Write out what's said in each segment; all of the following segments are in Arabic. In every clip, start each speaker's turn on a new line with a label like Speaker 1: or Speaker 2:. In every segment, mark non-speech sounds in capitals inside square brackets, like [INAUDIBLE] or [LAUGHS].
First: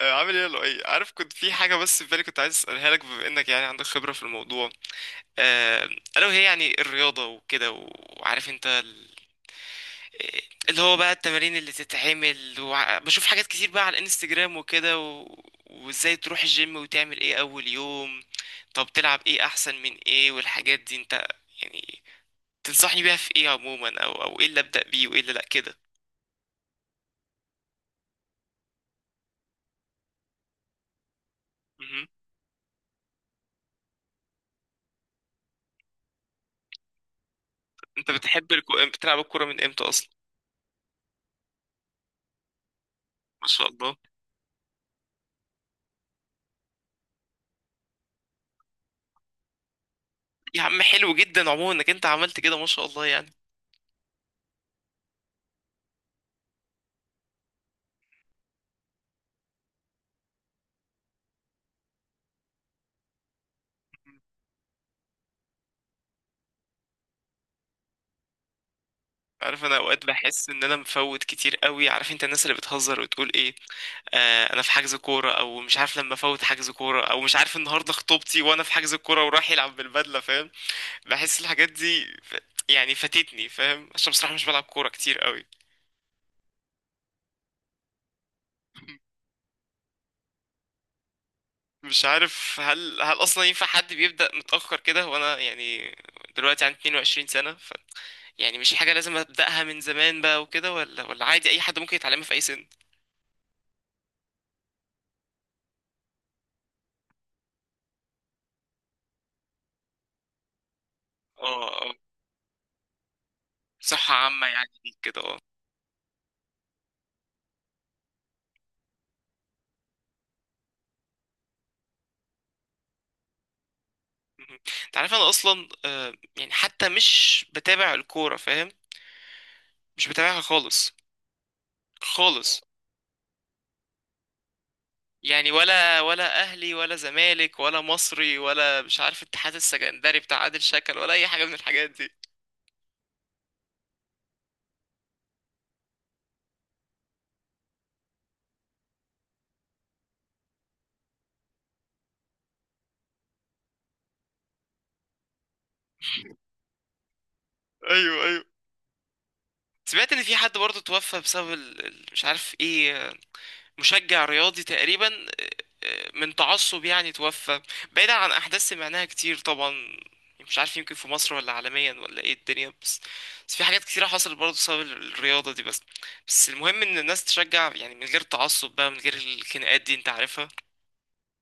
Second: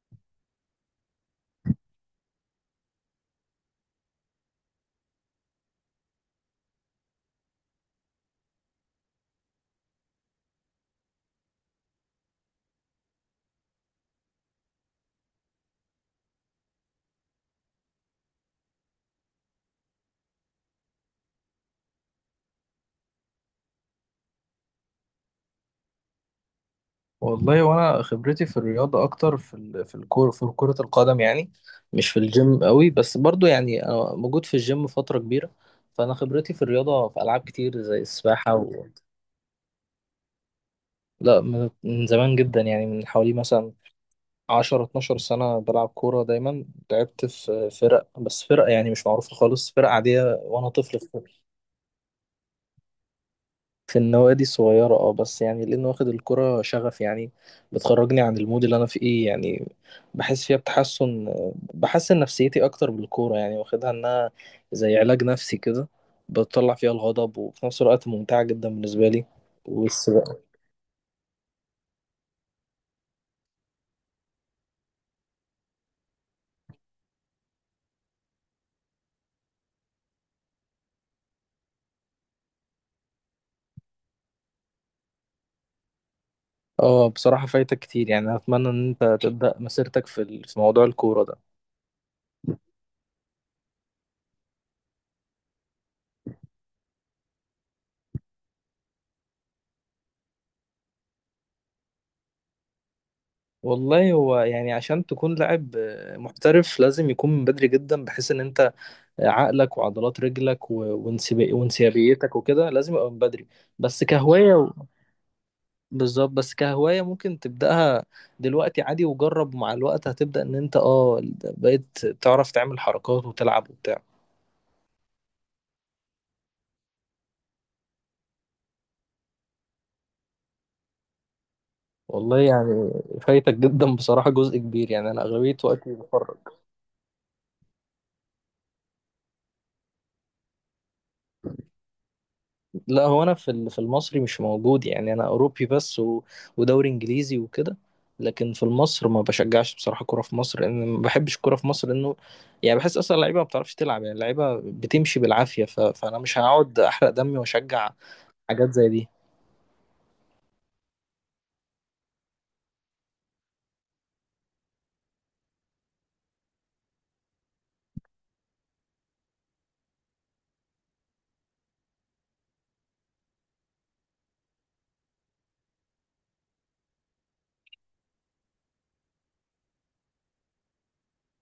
Speaker 1: آه، عامل ايه يا لؤي؟ عارف كنت في حاجه، بس في بالي كنت عايز اسالها لك، بما انك يعني عندك خبره في الموضوع. آه، الا وهي يعني الرياضه وكده، وعارف انت آه، اللي هو بقى التمارين اللي تتعمل بشوف حاجات كتير بقى على الانستجرام وكده. وازاي تروح الجيم وتعمل ايه اول يوم؟ طب تلعب ايه احسن من ايه والحاجات دي؟ انت يعني تنصحني بيها في ايه عموما؟ او ايه اللي ابدا بيه وايه اللي لا كده؟
Speaker 2: والله وانا خبرتي في الرياضه اكتر في الكوره في كره القدم، يعني
Speaker 1: مهم.
Speaker 2: مش في الجيم قوي، بس برضو يعني انا موجود في الجيم فتره كبيره. فانا خبرتي في الرياضه في العاب كتير زي
Speaker 1: انت
Speaker 2: السباحه.
Speaker 1: بتلعب الكوره من امتى اصلا؟
Speaker 2: لا، من زمان جدا، يعني من حوالي
Speaker 1: ما شاء
Speaker 2: مثلا
Speaker 1: الله.
Speaker 2: 10 12 سنه بلعب كوره دايما. لعبت في فرق، بس فرق يعني مش معروفه خالص، فرق عاديه
Speaker 1: يا
Speaker 2: وانا
Speaker 1: عم
Speaker 2: طفل
Speaker 1: حلو جدا عموما انك انت عملت كده، ما شاء الله يعني.
Speaker 2: في النوادي الصغيرة، اه بس يعني لأنه واخد الكرة شغف، يعني بتخرجني عن المود اللي أنا فيه، يعني بحس فيها بحسن نفسيتي أكتر بالكورة، يعني واخدها إنها زي علاج نفسي كده، بتطلع فيها الغضب وفي نفس الوقت ممتعة جدا بالنسبة لي.
Speaker 1: عارف، انا اوقات
Speaker 2: بس بقى-
Speaker 1: بحس ان انا مفوت كتير قوي. عارف انت الناس اللي بتهزر وتقول ايه؟ آه، انا في حجز كوره، او مش عارف، لما افوت حجز كوره، او مش عارف النهارده خطوبتي وانا في حجز الكوره وراح يلعب بالبدله، فاهم؟ بحس الحاجات دي. يعني فاتتني، فاهم، عشان بصراحه مش بلعب كوره كتير قوي.
Speaker 2: اه، بصراحة فايتك كتير، يعني أتمنى إن أنت تبدأ مسيرتك في موضوع الكورة ده.
Speaker 1: مش عارف هل اصلا ينفع حد بيبدأ متأخر كده؟ وانا يعني دلوقتي عندي 22 سنة، يعني مش حاجة لازم أبدأها من زمان بقى وكده؟ ولا عادي أي حد ممكن يتعلمها في أي سن؟
Speaker 2: والله هو يعني عشان تكون لاعب محترف لازم يكون من بدري جدا، بحيث إن أنت عقلك وعضلات رجلك و- وانسب-
Speaker 1: اه، اه،
Speaker 2: وانسيابيتك وكده لازم يبقى من بدري. بس
Speaker 1: صحة عامة
Speaker 2: كهواية
Speaker 1: يعني
Speaker 2: و-
Speaker 1: ليك كده، اه.
Speaker 2: بالظبط، بس كهواية ممكن تبدأها دلوقتي عادي، وجرب مع الوقت هتبدأ ان انت بقيت تعرف تعمل حركات وتلعب وبتاع.
Speaker 1: مهم. أنت عارف أنا أصلا، يعني حتى مش بتابع الكورة، فاهم؟ مش بتابعها خالص،
Speaker 2: والله
Speaker 1: خالص.
Speaker 2: يعني فايتك جدا بصراحة جزء كبير، يعني انا
Speaker 1: يعني
Speaker 2: اغلبية وقتي
Speaker 1: ولا
Speaker 2: بفرج.
Speaker 1: ولا أهلي ولا زمالك ولا مصري ولا مش عارف اتحاد السكندري بتاع عادل شكل، ولا أي حاجة من الحاجات دي.
Speaker 2: لا، هو انا في المصري مش موجود، يعني انا اوروبي بس، ودوري انجليزي وكده، لكن في مصر ما بشجعش بصراحه كوره في مصر، لان ما بحبش الكوره في مصر، لانه يعني بحس اصلا اللعيبه ما بتعرفش تلعب، يعني اللعيبه بتمشي بالعافيه، فانا مش هقعد احرق دمي واشجع
Speaker 1: ايوه، ايوه.
Speaker 2: حاجات زي دي.
Speaker 1: سمعت ان في حد برضه توفى بسبب مش عارف ايه، مشجع رياضي تقريبا. آه، من تعصب يعني توفى، بعيدا عن احداث سمعناها كتير طبعا. مش عارف، يمكن في مصر، ولا عالميا، ولا ايه الدنيا، بس بس في حاجات كتيرة حصلت برضه بسبب الرياضة دي. بس بس المهم ان الناس تشجع يعني من غير تعصب بقى، من غير الخناقات دي انت عارفها.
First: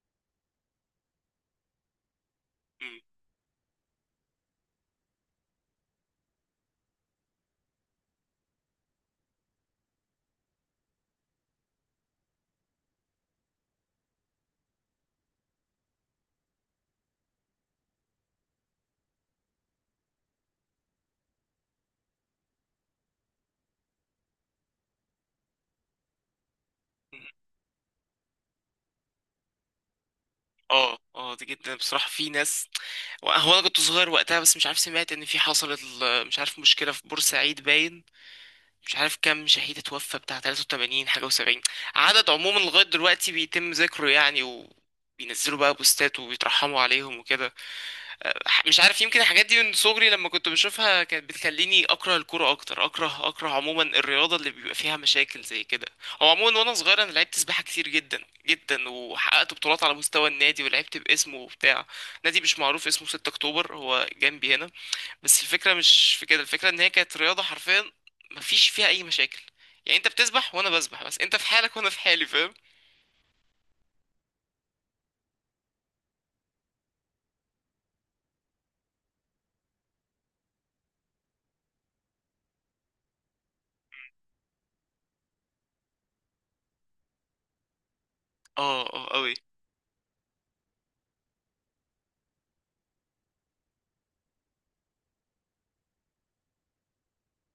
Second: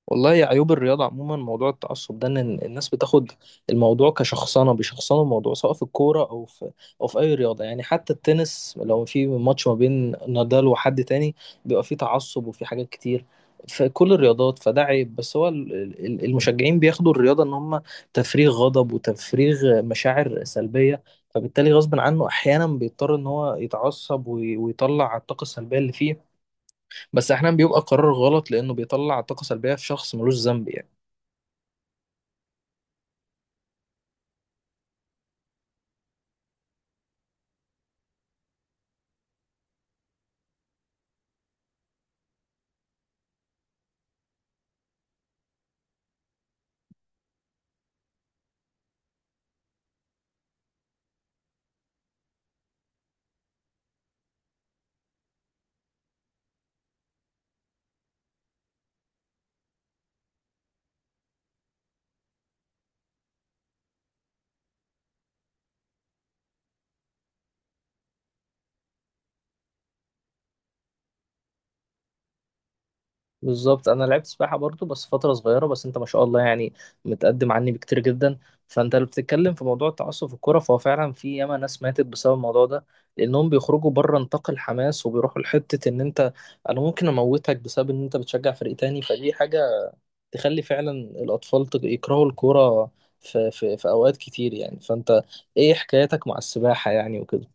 Speaker 2: والله يا عيوب الرياضة عموما، موضوع التعصب ده إن الناس
Speaker 1: مم.
Speaker 2: بتاخد الموضوع كشخصنة، بيشخصنوا الموضوع سواء في الكورة أو في أي رياضة، يعني حتى التنس لو في ماتش ما بين نادال وحد تاني بيبقى فيه تعصب وفي حاجات كتير في كل الرياضات، فده عيب. بس هو المشجعين بياخدوا الرياضة إن هم تفريغ غضب وتفريغ مشاعر سلبية، فبالتالي غصب عنه أحيانا بيضطر إن هو يتعصب ويطلع الطاقة السلبية اللي فيه. بس احيانا بيبقى قرار غلط، لانه بيطلع طاقه سلبيه في شخص ملوش ذنب، يعني
Speaker 1: اه، اه، دي جدا بصراحة. في ناس، هو انا كنت صغير وقتها بس، مش عارف، سمعت ان في حصلت مش عارف مشكلة في بورسعيد باين. مش عارف كام شهيد اتوفى، بتاع 83 حاجة و70. عدد عموما لغاية دلوقتي بيتم ذكره يعني، وبينزلوا بقى بوستات وبيترحموا عليهم وكده. أه، مش عارف، يمكن الحاجات دي من صغري لما كنت بشوفها كانت بتخليني أكره الكورة أكتر. أكره عموما الرياضة اللي بيبقى فيها مشاكل زي كده. هو عموما وأنا صغير أنا لعبت سباحة كتير جدا جدا، وحققت بطولات على مستوى النادي، ولعبت باسمه وبتاع نادي مش معروف، اسمه 6 أكتوبر، هو جنبي هنا. بس الفكرة مش في كده، الفكرة ان هي كانت رياضة حرفيا مفيش فيها اي مشاكل. يعني انت بتسبح وانا بسبح، بس انت في حالك وانا في حالي، فاهم؟
Speaker 2: بالظبط، انا لعبت سباحه برضو بس فتره صغيره، بس انت ما شاء الله يعني متقدم عني بكتير جدا. فانت اللي بتتكلم في موضوع التعصب في الكوره، فهو فعلا في ياما ناس ماتت بسبب الموضوع ده، لانهم بيخرجوا بره نطاق الحماس وبيروحوا لحته ان انت انا ممكن اموتك بسبب ان انت بتشجع فريق
Speaker 1: اه،
Speaker 2: تاني،
Speaker 1: اه،
Speaker 2: فدي
Speaker 1: قوي.
Speaker 2: حاجه تخلي فعلا الاطفال يكرهوا الكوره في اوقات كتير، يعني فانت ايه حكايتك مع السباحه، يعني وكده؟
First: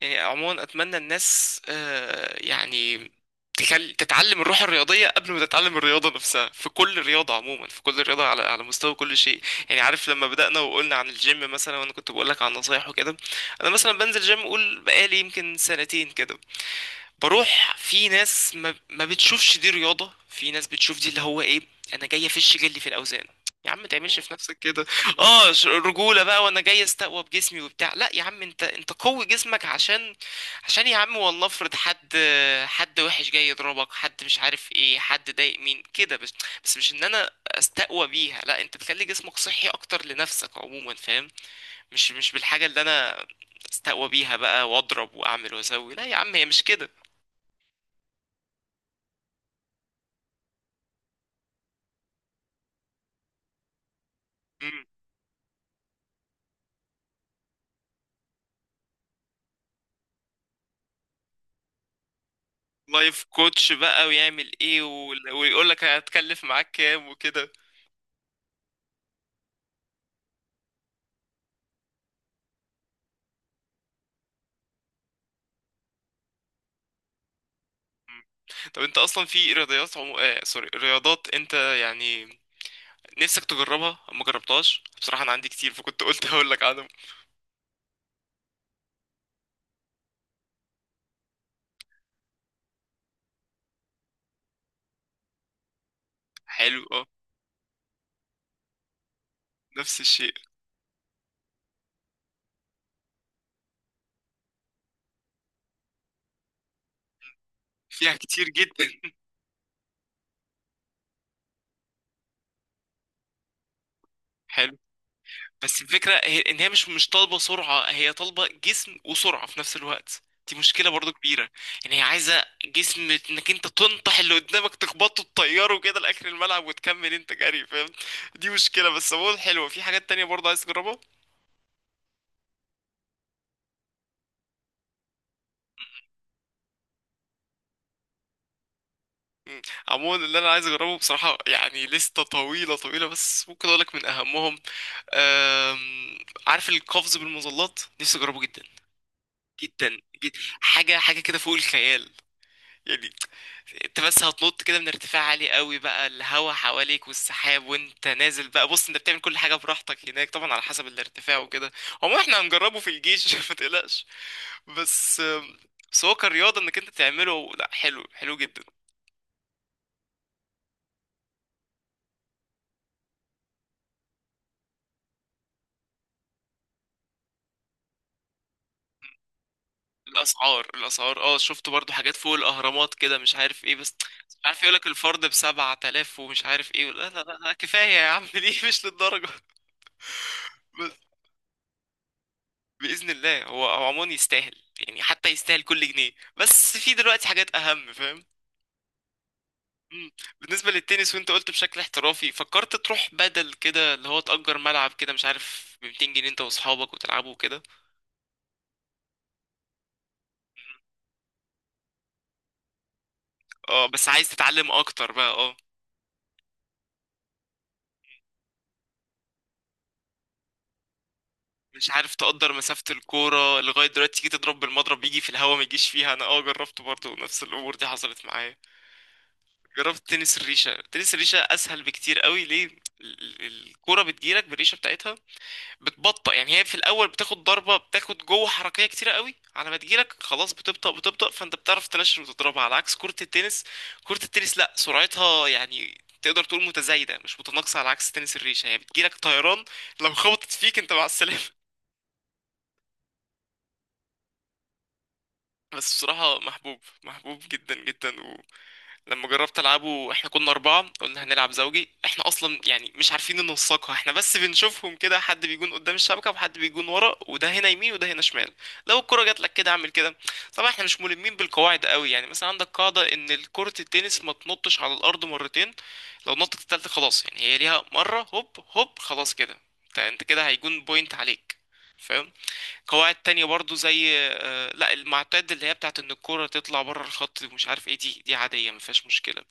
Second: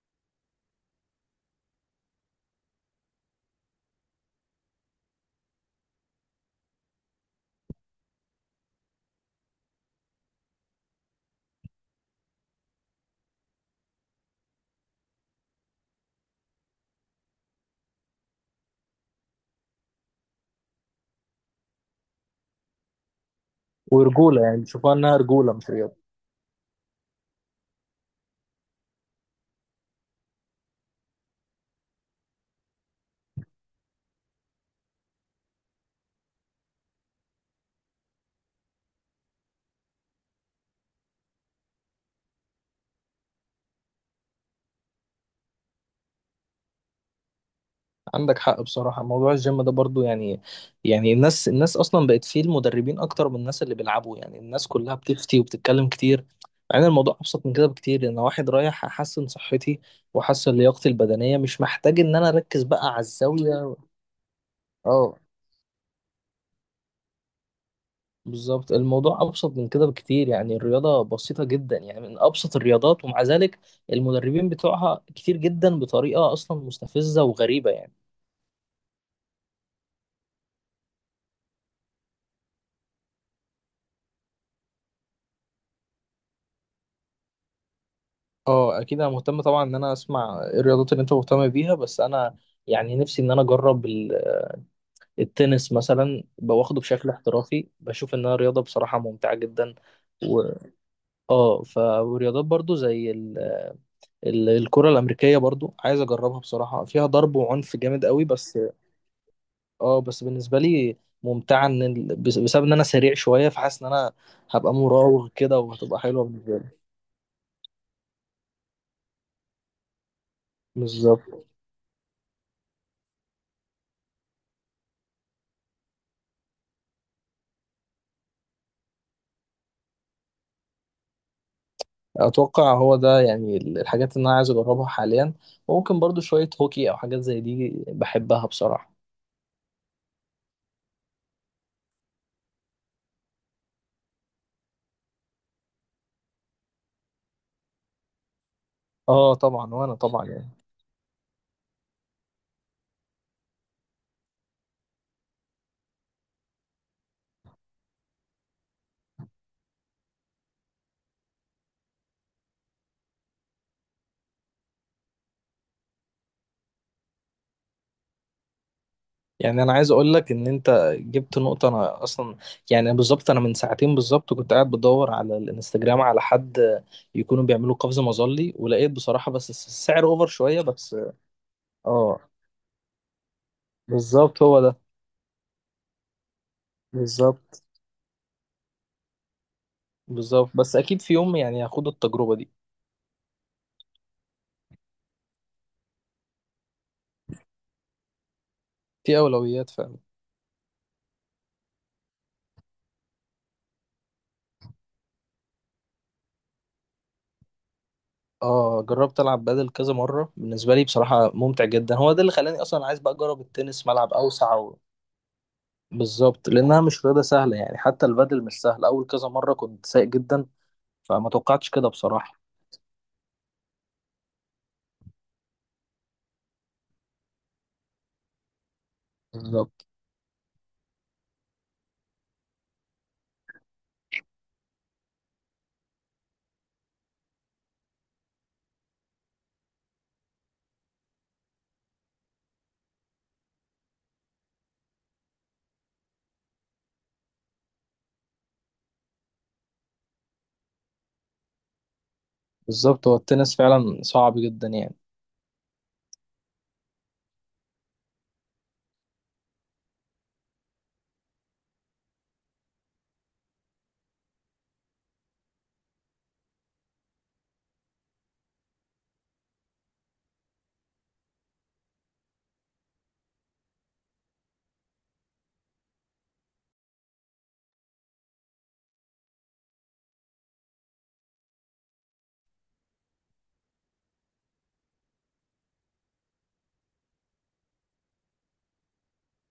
Speaker 1: يعني عموما اتمنى الناس، يعني، تتعلم الروح الرياضية قبل ما تتعلم الرياضة نفسها، في كل رياضة عموما، في كل رياضة، على على مستوى كل شيء. يعني عارف لما بدأنا وقلنا عن الجيم مثلا، وانا كنت بقول لك عن نصايح وكده، انا مثلا بنزل جيم، قول بقالي يمكن سنتين كده بروح. في ناس ما بتشوفش دي رياضة، في ناس بتشوف دي اللي هو ايه، انا جاي افش جلي في الاوزان. يا عم ما تعملش في
Speaker 2: ورجوله، يعني
Speaker 1: نفسك كده.
Speaker 2: بيشوفوها انها
Speaker 1: اه،
Speaker 2: رجوله مش رياضه.
Speaker 1: رجولة بقى، وانا جاي استقوى بجسمي وبتاع. لا يا عم، انت قوي جسمك عشان، عشان يا عم والله افرض حد، حد وحش جاي يضربك، حد مش عارف ايه، حد ضايق مين كده. بس، بس مش ان انا استقوى بيها، لا، انت بتخلي جسمك صحي اكتر لنفسك عموما، فاهم؟ مش بالحاجة اللي انا استقوى بيها بقى، واضرب واعمل واسوي، لا يا عم، هي مش كده.
Speaker 2: عندك حق بصراحة، موضوع الجيم ده برضو يعني الناس أصلا بقت فيه المدربين أكتر من الناس اللي بيلعبوا، يعني الناس كلها بتفتي وبتتكلم كتير، مع إن الموضوع أبسط من كده بكتير. أنا واحد رايح أحسن صحتي وأحسن لياقتي البدنية، مش محتاج إن أنا أركز بقى على
Speaker 1: لايف كوتش
Speaker 2: الزاوية.
Speaker 1: بقى، ويعمل ايه،
Speaker 2: أه،
Speaker 1: ويقول لك هتكلف معاك كام وكده.
Speaker 2: بالظبط الموضوع أبسط من كده بكتير، يعني الرياضة بسيطة جدا، يعني من أبسط الرياضات، ومع ذلك المدربين بتوعها كتير جدا بطريقة أصلا مستفزة وغريبة، يعني
Speaker 1: طب انت اصلا في رياضيات عمو... آه سوري رياضات انت يعني نفسك تجربها ما جربتهاش؟ بصراحة انا عندي كتير، فكنت قلت [LAUGHS] هقول لك عنهم.
Speaker 2: اه، اكيد انا مهتم طبعا ان انا اسمع إيه الرياضات اللي انت مهتم بيها، بس انا يعني نفسي ان انا اجرب التنس مثلا، باخده
Speaker 1: حلو، اه.
Speaker 2: بشكل احترافي بشوف انها رياضه بصراحه ممتعه جدا.
Speaker 1: نفس الشيء.
Speaker 2: و ورياضات برضو زي الكره الامريكيه، برضو عايز اجربها بصراحه، فيها ضرب وعنف جامد
Speaker 1: فيها
Speaker 2: قوي
Speaker 1: كتير
Speaker 2: بس.
Speaker 1: جدا.
Speaker 2: اه بس بالنسبه لي ممتعه، بسبب ان انا سريع شويه، فحاسس ان انا هبقى
Speaker 1: حلو.
Speaker 2: مراوغ كده
Speaker 1: بس
Speaker 2: وهتبقى
Speaker 1: الفكرة
Speaker 2: حلوه
Speaker 1: هي،
Speaker 2: بالنسبه
Speaker 1: ان هي
Speaker 2: لي.
Speaker 1: مش طالبة سرعة، هي طالبة جسم وسرعة في نفس الوقت، دي مشكلة برضو
Speaker 2: بالظبط،
Speaker 1: كبيرة. يعني هي عايزة جسم، انك انت تنطح اللي قدامك، تخبطه، تطيره كده لآخر الملعب، وتكمل انت جري، فاهم؟ دي مشكلة، بس عموما حلوة. في حاجات تانية برضو عايز تجربها.
Speaker 2: اتوقع هو ده يعني الحاجات اللي انا عايز اجربها حاليا، وممكن برضو شوية هوكي او حاجات زي دي بحبها بصراحة.
Speaker 1: مم. عموما اللي انا عايز اجربه بصراحة يعني لستة طويلة طويلة، بس ممكن اقولك من اهمهم. أم... عارف القفز بالمظلات؟ نفسي اجربه جدا
Speaker 2: اه طبعا، وانا
Speaker 1: جدا
Speaker 2: طبعا
Speaker 1: جدا.
Speaker 2: يعني
Speaker 1: حاجة حاجة كده فوق الخيال يعني. انت بس هتنط كده من ارتفاع عالي قوي بقى، الهوا حواليك والسحاب، وانت نازل بقى، بص انت بتعمل كل حاجه براحتك هناك طبعا، على حسب الارتفاع وكده. هو احنا هنجربه في الجيش، [LAUGHS] ما تقلقش. بس، بس هو كرياضه انك انت تعمله، لا، حلو، حلو جدا.
Speaker 2: يعني انا عايز اقول لك ان انت جبت نقطة. انا اصلا يعني بالظبط، انا من ساعتين بالظبط كنت قاعد بدور على الانستجرام على حد يكونوا بيعملوا قفز مظلي، ولقيت بصراحة بس السعر اوفر شوية
Speaker 1: الاسعار
Speaker 2: بس.
Speaker 1: الاسعار اه، شفت برضو حاجات
Speaker 2: اه،
Speaker 1: فوق الاهرامات كده، مش عارف ايه. بس مش
Speaker 2: بالظبط هو
Speaker 1: عارف،
Speaker 2: ده.
Speaker 1: يقولك الفرد ب 7000 ومش عارف ايه. لا لا لا لا،
Speaker 2: بالظبط
Speaker 1: كفايه يا عم، [LAUGHS] ليه؟ مش للدرجه.
Speaker 2: بالظبط، بس اكيد في يوم يعني هاخد التجربة دي.
Speaker 1: باذن الله، هو، هو عموما يستاهل يعني، حتى يستاهل كل جنيه، بس في دلوقتي حاجات اهم، فاهم؟
Speaker 2: دي اولويات فعلا.
Speaker 1: مم. بالنسبه للتنس، وانت قلت بشكل احترافي، فكرت تروح بدل كده اللي هو تأجر ملعب كده مش عارف ب 200 جنيه انت واصحابك وتلعبوا كده؟
Speaker 2: اه، جربت العب بادل كذا مره، بالنسبه لي بصراحه ممتع جدا، هو ده اللي خلاني اصلا عايز بقى اجرب
Speaker 1: اه،
Speaker 2: التنس،
Speaker 1: بس
Speaker 2: ملعب
Speaker 1: عايز
Speaker 2: اوسع.
Speaker 1: تتعلم اكتر بقى، اه.
Speaker 2: بالظبط، لانها مش رياضه سهله، يعني حتى البادل مش سهل، اول كذا مره كنت سايق جدا، فما توقعتش كده
Speaker 1: مش عارف
Speaker 2: بصراحه.
Speaker 1: تقدر مسافة الكورة لغاية دلوقتي تيجي تضرب بالمضرب، يجي في الهوا ما يجيش فيها؟ انا، اه، جربت برضه، نفس الامور دي حصلت معايا.
Speaker 2: بالظبط
Speaker 1: جربت تنس الريشة؟ تنس الريشة اسهل بكتير قوي، ليه؟ الكورة بتجيلك بالريشة بتاعتها بتبطأ. يعني هي في الاول بتاخد ضربه، بتاخد جوه حركيه كتيره قوي، على ما تجيلك خلاص بتبطأ بتبطأ، فانت بتعرف تنشر وتضربها، على عكس كره التنس. كره التنس لا، سرعتها يعني تقدر تقول متزايده مش متناقصه، على عكس تنس الريشه، هي بتجيلك طيران، لو خبطت فيك انت مع السلامه. [LAUGHS]
Speaker 2: بالظبط، هو التنس فعلا صعب جدا يعني.
Speaker 1: بس بصراحه محبوب، محبوب جدا جدا. لما جربت العبه، احنا كنا اربعه، قلنا هنلعب زوجي، احنا اصلا يعني مش عارفين ننسقها احنا، بس بنشوفهم كده، حد بيجون قدام الشبكه وحد بيجون ورا، وده هنا يمين وده هنا شمال، لو الكره جات لك كده اعمل كده. طبعا احنا مش ملمين بالقواعد قوي، يعني مثلا عندك قاعده ان كره التنس ما تنطش على الارض مرتين، لو نطت التالتة خلاص، يعني هي ليها مره، هوب هوب خلاص كده، انت، انت كده هيجون بوينت عليك، فاهم؟ قواعد تانية برضو زي، لا المعتاد، اللي هي بتاعت ان الكرة تطلع بره الخط ومش عارف ايه، دي عادية ما فيهاش مشكلة.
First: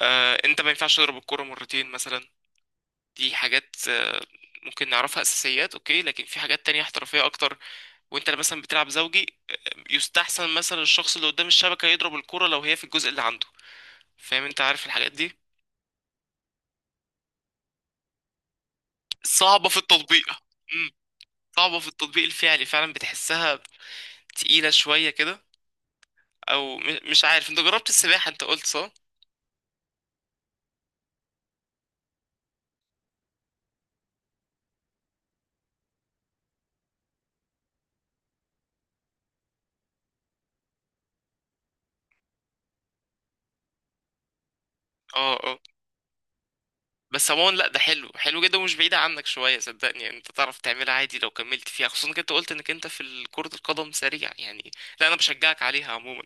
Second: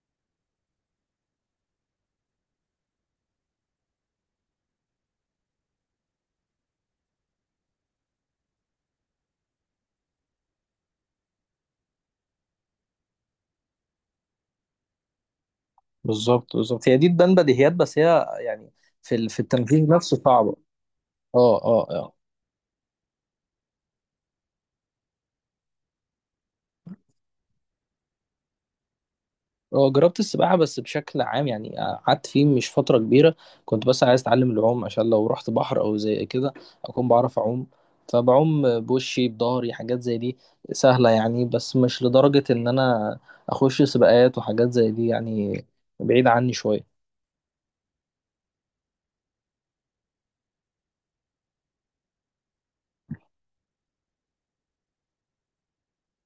Speaker 1: انت ما ينفعش تضرب الكرة مرتين مثلا، دي حاجات ممكن نعرفها اساسيات، اوكي. لكن في حاجات تانية احترافية اكتر، وانت مثلا بتلعب زوجي، يستحسن مثلا الشخص اللي قدام الشبكة يضرب الكرة لو هي في الجزء اللي عنده، فاهم انت عارف الحاجات دي.
Speaker 2: بالظبط بالظبط، هي دي تبان بديهيات، بس هي يعني في
Speaker 1: صعبة في
Speaker 2: التنفيذ نفسه
Speaker 1: التطبيق.
Speaker 2: صعبه.
Speaker 1: مم،
Speaker 2: اه
Speaker 1: صعبة
Speaker 2: اه
Speaker 1: في
Speaker 2: اه.
Speaker 1: التطبيق الفعلي، فعلا بتحسها تقيلة شوية كده. او مش عارف، انت جربت السباحة انت قلت، صح؟
Speaker 2: هو جربت السباحة بس بشكل عام، يعني قعدت فيه مش فترة كبيرة، كنت بس عايز أتعلم العوم عشان لو رحت بحر أو زي كده أكون بعرف أعوم، فبعوم بوشي بضهري حاجات زي دي سهلة يعني، بس مش لدرجة إن أنا أخش سباقات وحاجات زي دي
Speaker 1: اه، اه.
Speaker 2: يعني، بعيد عني شوية.
Speaker 1: بس عموما لا، ده حلو، حلو جدا، ومش بعيدة عنك شوية صدقني، يعني انت تعرف تعملها عادي لو كملت فيها، خصوصا انك انت قلت انك انت في كرة القدم سريع يعني. لا انا بشجعك عليها عموما.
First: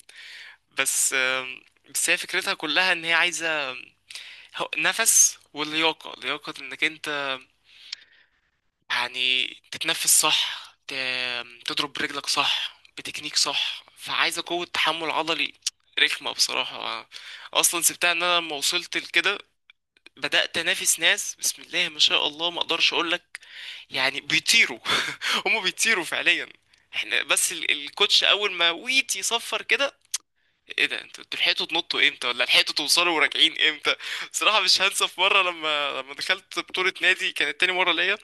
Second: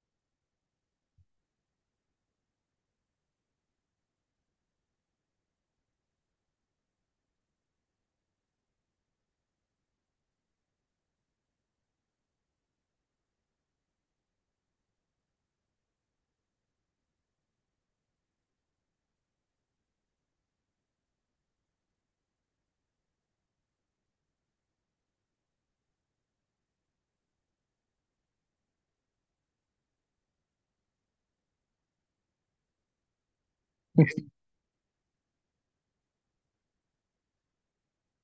Speaker 1: بس بس هي فكرتها كلها ان هي عايزة، نفس، واللياقة، لياقة انك انت يعني تتنفس صح، تضرب برجلك صح بتكنيك صح، فعايزة قوة تحمل عضلي، رخمة بصراحة. اصلا سبتها ان انا لما وصلت لكده بدأت انافس ناس، بسم الله ما شاء الله، ما اقدرش اقول لك. يعني بيطيروا. [LAUGHS] هم بيطيروا فعليا. احنا بس الكوتش اول ما ويت يصفر كده، ايه ده؟ انتوا، انتوا لحقتوا تنطوا امتى؟ ولا لحقتوا توصلوا وراجعين امتى؟ بصراحه مش هنسى في مره، لما دخلت بطوله نادي كانت تاني مره ليا،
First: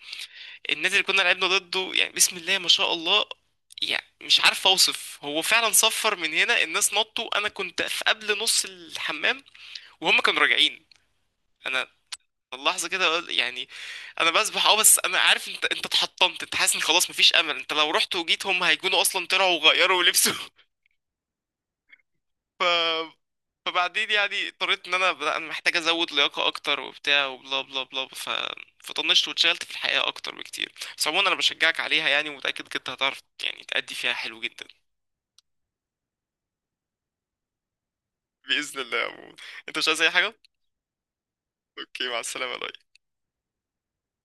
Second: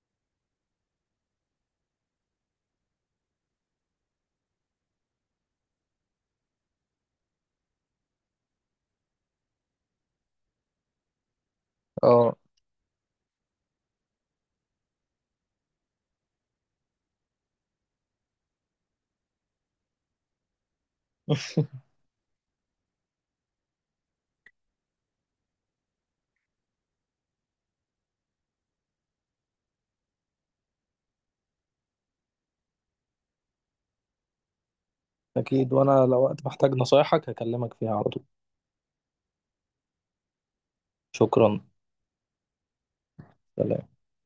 Speaker 1: النادي اللي كنا لعبنا ضده يعني، بسم الله ما شاء الله، يعني مش عارف اوصف. هو فعلا صفر من هنا، الناس نطوا، انا كنت في قبل نص الحمام وهم كانوا راجعين. انا
Speaker 2: اه
Speaker 1: اللحظه كده يعني، انا بسبح، اه، بس انا عارف، انت، انت اتحطمت، انت حاسس ان خلاص مفيش امل، انت لو رحت وجيت هم هيكونوا اصلا طلعوا وغيروا لبسوا. [LAUGHS]
Speaker 2: [LAUGHS]
Speaker 1: ف... فبعدين يعني اضطريت ان انا، لا، انا محتاج ازود لياقه اكتر وبتاع وبلا بلا بلا، ف فطنشت واتشغلت في الحقيقه اكتر بكتير. بس عموما انا بشجعك عليها يعني، ومتاكد إنك انت هتعرف يعني تأدي فيها حلو جدا.
Speaker 2: أكيد، وأنا لو وقت محتاج نصايحك هكلمك فيها على طول.
Speaker 1: باذن الله يا عمو. انت مش عايز اي حاجه؟
Speaker 2: شكرا.
Speaker 1: اوكي، مع السلامه يا لؤي.
Speaker 2: سلام.